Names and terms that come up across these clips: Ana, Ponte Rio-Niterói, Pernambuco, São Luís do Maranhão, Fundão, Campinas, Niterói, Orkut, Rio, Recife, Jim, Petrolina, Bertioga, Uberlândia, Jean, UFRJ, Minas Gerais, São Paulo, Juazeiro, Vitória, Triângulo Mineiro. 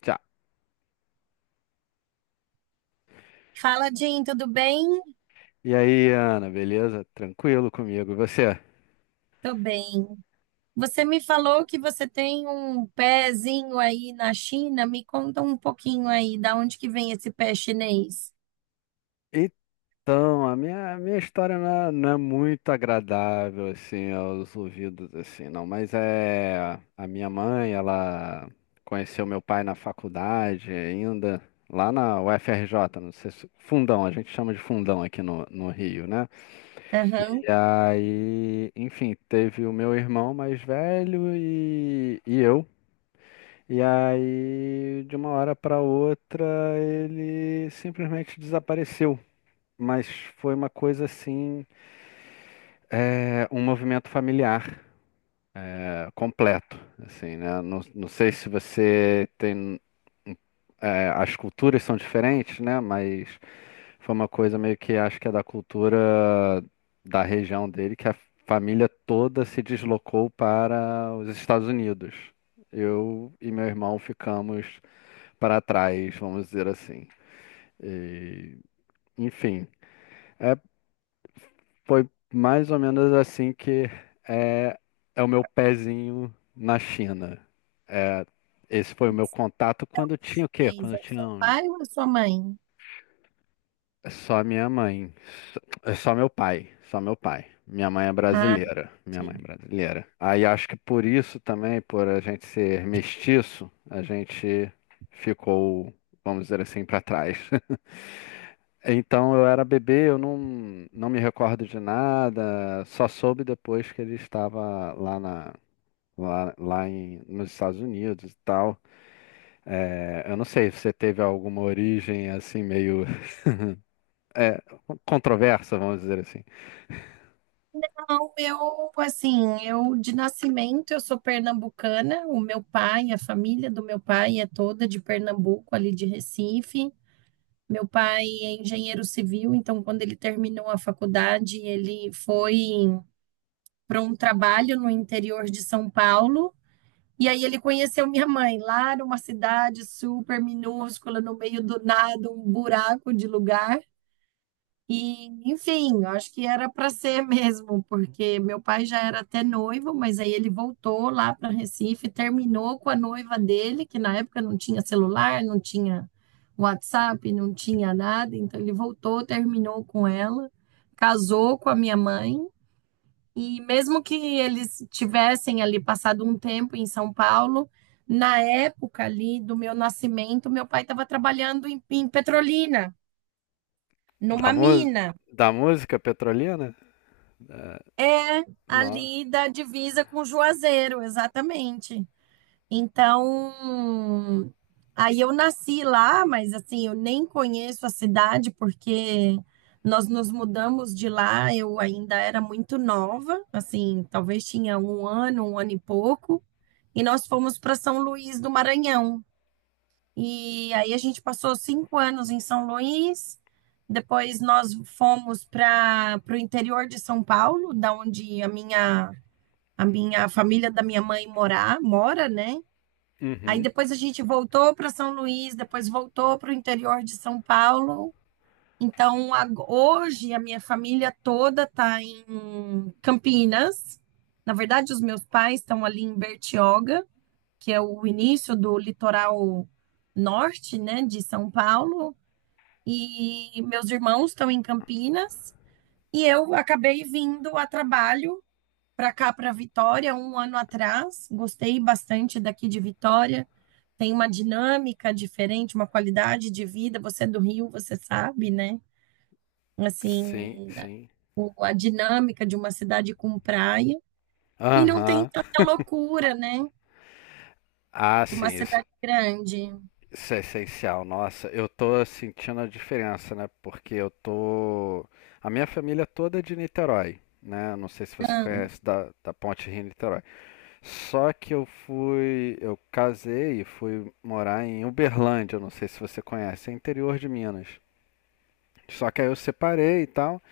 Tchau. Fala, Jean, tudo bem? E aí, Ana, beleza? Tranquilo comigo? E você? Tô bem. Você me falou que você tem um pezinho aí na China. Me conta um pouquinho aí, da onde que vem esse pé chinês? Então, a minha história não é muito agradável, assim, aos ouvidos, assim, não. Mas A minha mãe, ela conheceu meu pai na faculdade ainda, lá na UFRJ, não sei se... Fundão, a gente chama de Fundão aqui no Rio, né? Aham. E aí, enfim, teve o meu irmão mais velho e eu. E aí, de uma hora para outra, ele simplesmente desapareceu. Mas foi uma coisa assim, um movimento familiar, completo, assim, né? Não, sei se você tem, as culturas são diferentes, né? Mas foi uma coisa meio que acho que é da cultura da região dele, que a família toda se deslocou para os Estados Unidos. Eu e meu irmão ficamos para trás, vamos dizer assim. E, enfim, é, foi mais ou menos assim que é, é o meu pezinho na China. É, esse foi o meu contato quando eu tinha o quê? Quando Chinês, é eu o tinha seu pai ou a sua mãe? só minha mãe, só, é só meu pai, só meu pai. Minha mãe é Ah, brasileira, minha mãe ok. é brasileira. Aí acho que por isso também, por a gente ser mestiço, a gente ficou, vamos dizer assim, para trás. Então eu era bebê, eu não, não me recordo de nada, só soube depois que ele estava lá nos Estados Unidos e tal. É, eu não sei se você teve alguma origem assim meio é, controversa, vamos dizer assim, Não, eu, assim, eu de nascimento, eu sou pernambucana. O meu pai, a família do meu pai é toda de Pernambuco, ali de Recife. Meu pai é engenheiro civil, então quando ele terminou a faculdade, ele foi para um trabalho no interior de São Paulo. E aí ele conheceu minha mãe lá numa cidade super minúscula, no meio do nada, um buraco de lugar. E, enfim, eu acho que era para ser mesmo, porque meu pai já era até noivo, mas aí ele voltou lá para Recife, terminou com a noiva dele, que na época não tinha celular, não tinha WhatsApp, não tinha nada, então ele voltou, terminou com ela, casou com a minha mãe e mesmo que eles tivessem ali passado um tempo em São Paulo, na época ali do meu nascimento, meu pai estava trabalhando em Petrolina, da, numa mu mina. da música petrolina? É, É não. ali da divisa com Juazeiro, exatamente. Então, aí eu nasci lá, mas assim, eu nem conheço a cidade porque nós nos mudamos de lá, eu ainda era muito nova, assim, talvez tinha 1 ano, 1 ano e pouco, e nós fomos para São Luís do Maranhão. E aí a gente passou 5 anos em São Luís, depois nós fomos para o interior de São Paulo, da onde a minha família da minha mãe morar, mora, né? Aí Uhum. depois a gente voltou para São Luís, depois voltou para o interior de São Paulo. Então, hoje a minha família toda está em Campinas. Na verdade, os meus pais estão ali em Bertioga, que é o início do litoral norte, né, de São Paulo. E meus irmãos estão em Campinas. E eu acabei vindo a trabalho para cá, para Vitória, um ano atrás. Gostei bastante daqui de Vitória, tem uma dinâmica diferente, uma qualidade de vida. Você é do Rio, você sabe, né? Sim, Assim, sim. A dinâmica de uma cidade com praia. E não tem Aham. tanta loucura, né? Ah, De sim, uma isso. cidade grande. Isso é essencial, nossa, eu tô sentindo a diferença, né? Porque eu tô. A minha família toda é de Niterói, né? Não sei se você conhece da Ponte Rio-Niterói. Só que eu fui. Eu casei e fui morar em Uberlândia, não sei se você conhece, é interior de Minas. Só que aí eu separei e tal.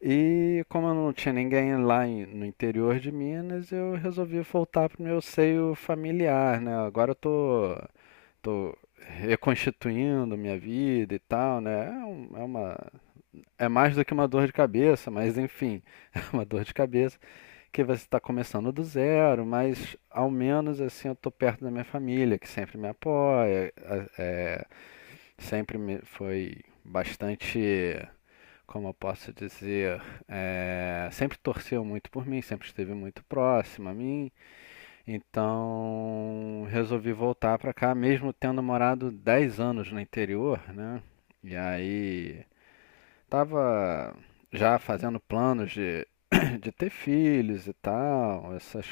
E como eu não tinha ninguém no interior de Minas, eu resolvi voltar pro meu seio familiar, né? Agora eu tô reconstituindo minha vida e tal, né? É, um- é uma. É mais do que uma dor de cabeça, mas enfim, é uma dor de cabeça que você está começando do zero, mas ao menos assim eu tô perto da minha família, que sempre me apoia, sempre me foi bastante, como eu posso dizer, sempre torceu muito por mim, sempre esteve muito próxima a mim. Então, resolvi voltar pra cá, mesmo tendo morado 10 anos no interior, né? E aí, tava já fazendo planos de, de ter filhos e tal, essas,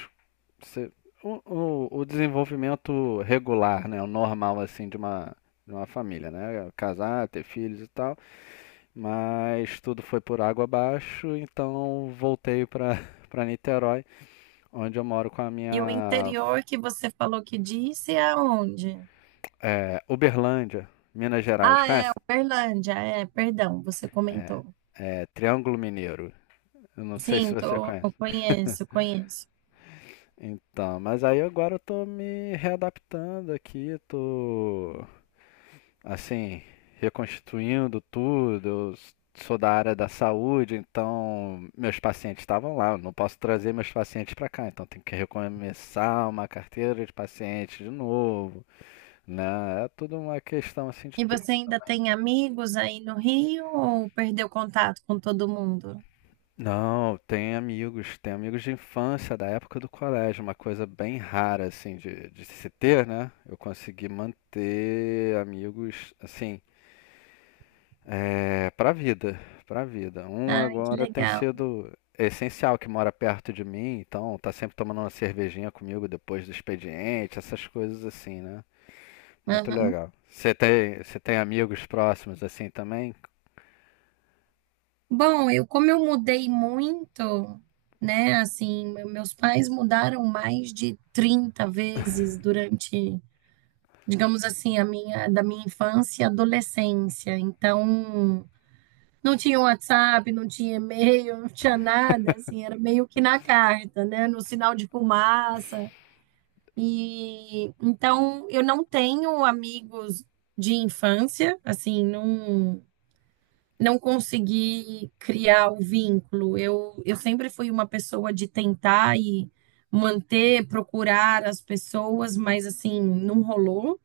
se- o desenvolvimento regular, né? O normal, assim, de uma família, né? Casar, ter filhos e tal, mas tudo foi por água abaixo, então voltei pra, para Niterói, onde eu moro com a E o minha. interior que você falou que disse é aonde? É, Uberlândia, Minas Gerais, Ah, é conhece? Uberlândia. É, perdão, você É, comentou. Triângulo Mineiro. Eu não sei se Sim, você tô, conhece. eu conheço, conheço. Então, mas aí agora eu tô me readaptando aqui, tô assim, reconstituindo tudo. Sou da área da saúde, então meus pacientes estavam lá. Eu não posso trazer meus pacientes para cá, então tem que recomeçar uma carteira de pacientes de novo, né? É tudo uma questão assim de. E você ainda tem amigos aí no Rio ou perdeu contato com todo mundo? Não, tem amigos de infância, da época do colégio, uma coisa bem rara, assim, de se ter, né? Eu consegui manter amigos, assim, pra vida, pra vida. Um Ai, que agora tem legal. sido essencial, que mora perto de mim, então tá sempre tomando uma cervejinha comigo depois do expediente, essas coisas assim, né? Muito Aham. legal. Você tem amigos próximos assim também? Bom, eu como eu mudei muito, né? Assim, meus pais mudaram mais de 30 vezes durante, digamos assim, a minha da minha infância e adolescência. Então, não tinha WhatsApp, não tinha e-mail, não tinha nada, assim, era meio que na carta, né? No sinal de fumaça. E então eu não tenho amigos de infância, assim, não consegui criar o vínculo. Eu sempre fui uma pessoa de tentar e manter, procurar as pessoas, mas assim, não rolou.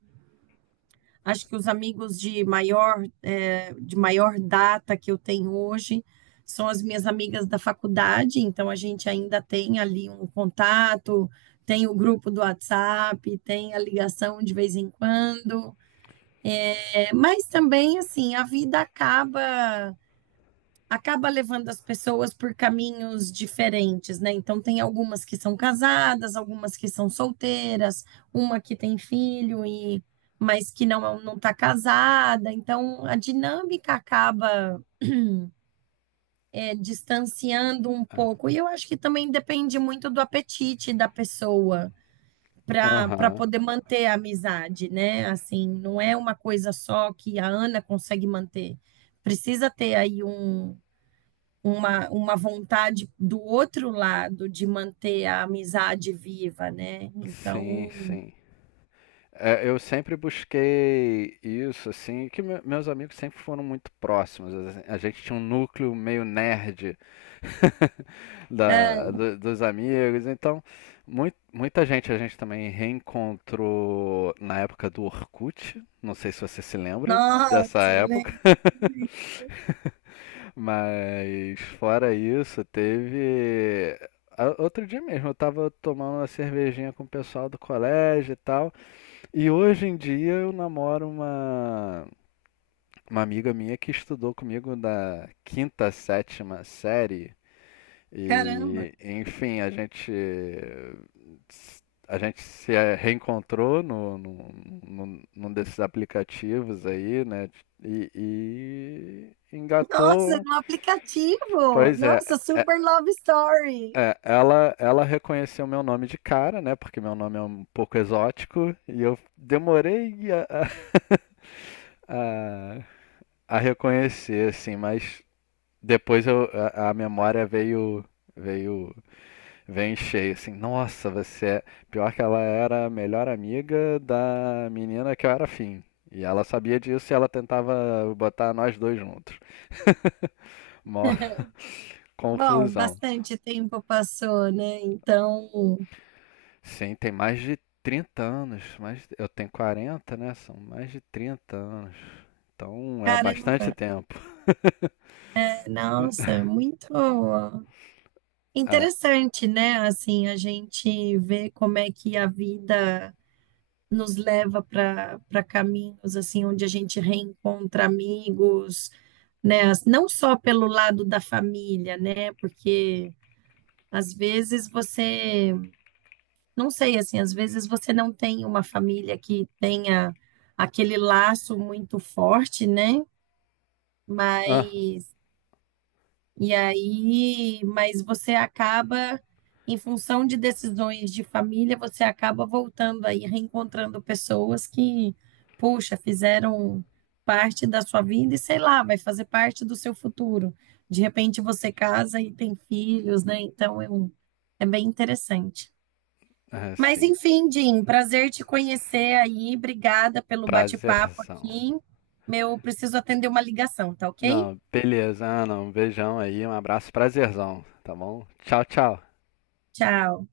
Acho que os amigos de maior, de maior data que eu tenho hoje são as minhas amigas da faculdade, então a gente ainda tem ali um contato, tem o grupo do WhatsApp, tem a ligação de vez em quando. Mas também, assim, a vida acaba levando as pessoas por caminhos diferentes, né? Então tem algumas que são casadas, algumas que são solteiras, uma que tem filho e mas que não está casada. Então a dinâmica acaba distanciando um pouco. E eu acho que também depende muito do apetite da pessoa para Aham. poder manter a amizade, né? Assim, não é uma coisa só que a Ana consegue manter. Precisa ter aí um uma vontade do outro lado de manter a amizade viva, né? Sim, Então, sim. É, eu sempre busquei isso, assim, meus amigos sempre foram muito próximos, assim. A gente tinha um núcleo meio nerd é, dos amigos, então muita gente a gente também reencontrou na época do Orkut. Não sei se você se lembra dessa nossa, época, mas fora isso, teve. Outro dia mesmo, eu tava tomando uma cervejinha com o pessoal do colégio e tal. E hoje em dia eu namoro uma amiga minha que estudou comigo da quinta, sétima série. caramba, E, enfim, a gente se reencontrou num desses aplicativos aí, né? E nossa, engatou. no aplicativo, Pois é, nossa, é- super love story. Ela reconheceu meu nome de cara, né? Porque meu nome é um pouco exótico. E eu demorei a a reconhecer, assim, mas depois eu, a memória veio, veio em cheio, assim, nossa, você é... Pior que ela era a melhor amiga da menina que eu era afim. E ela sabia disso e ela tentava botar nós dois juntos. Mó Bom, confusão. bastante tempo passou, né? Então, Sim, tem mais de 30 anos, mais, eu tenho 40, né? São mais de 30 anos. Então é bastante caramba, tempo. é, nossa, muito Ah, interessante, né? Assim, a gente vê como é que a vida nos leva para caminhos assim onde a gente reencontra amigos, né? Não só pelo lado da família, né? Porque às vezes você, não sei assim, às vezes você não tem uma família que tenha aquele laço muito forte, né? ah, Mas E aí, mas você acaba, em função de decisões de família, você acaba voltando aí, reencontrando pessoas que, poxa, fizeram parte da sua vida e sei lá, vai fazer parte do seu futuro. De repente você casa e tem filhos, né? Então é bem interessante. Mas assim, enfim, Jim, prazer te conhecer aí. Obrigada pelo bate-papo prazerzão. aqui. Meu, preciso atender uma ligação, tá ok? Não, beleza. Ah, não. Um beijão aí, um abraço, prazerzão, tá bom? Tchau, tchau. Tchau.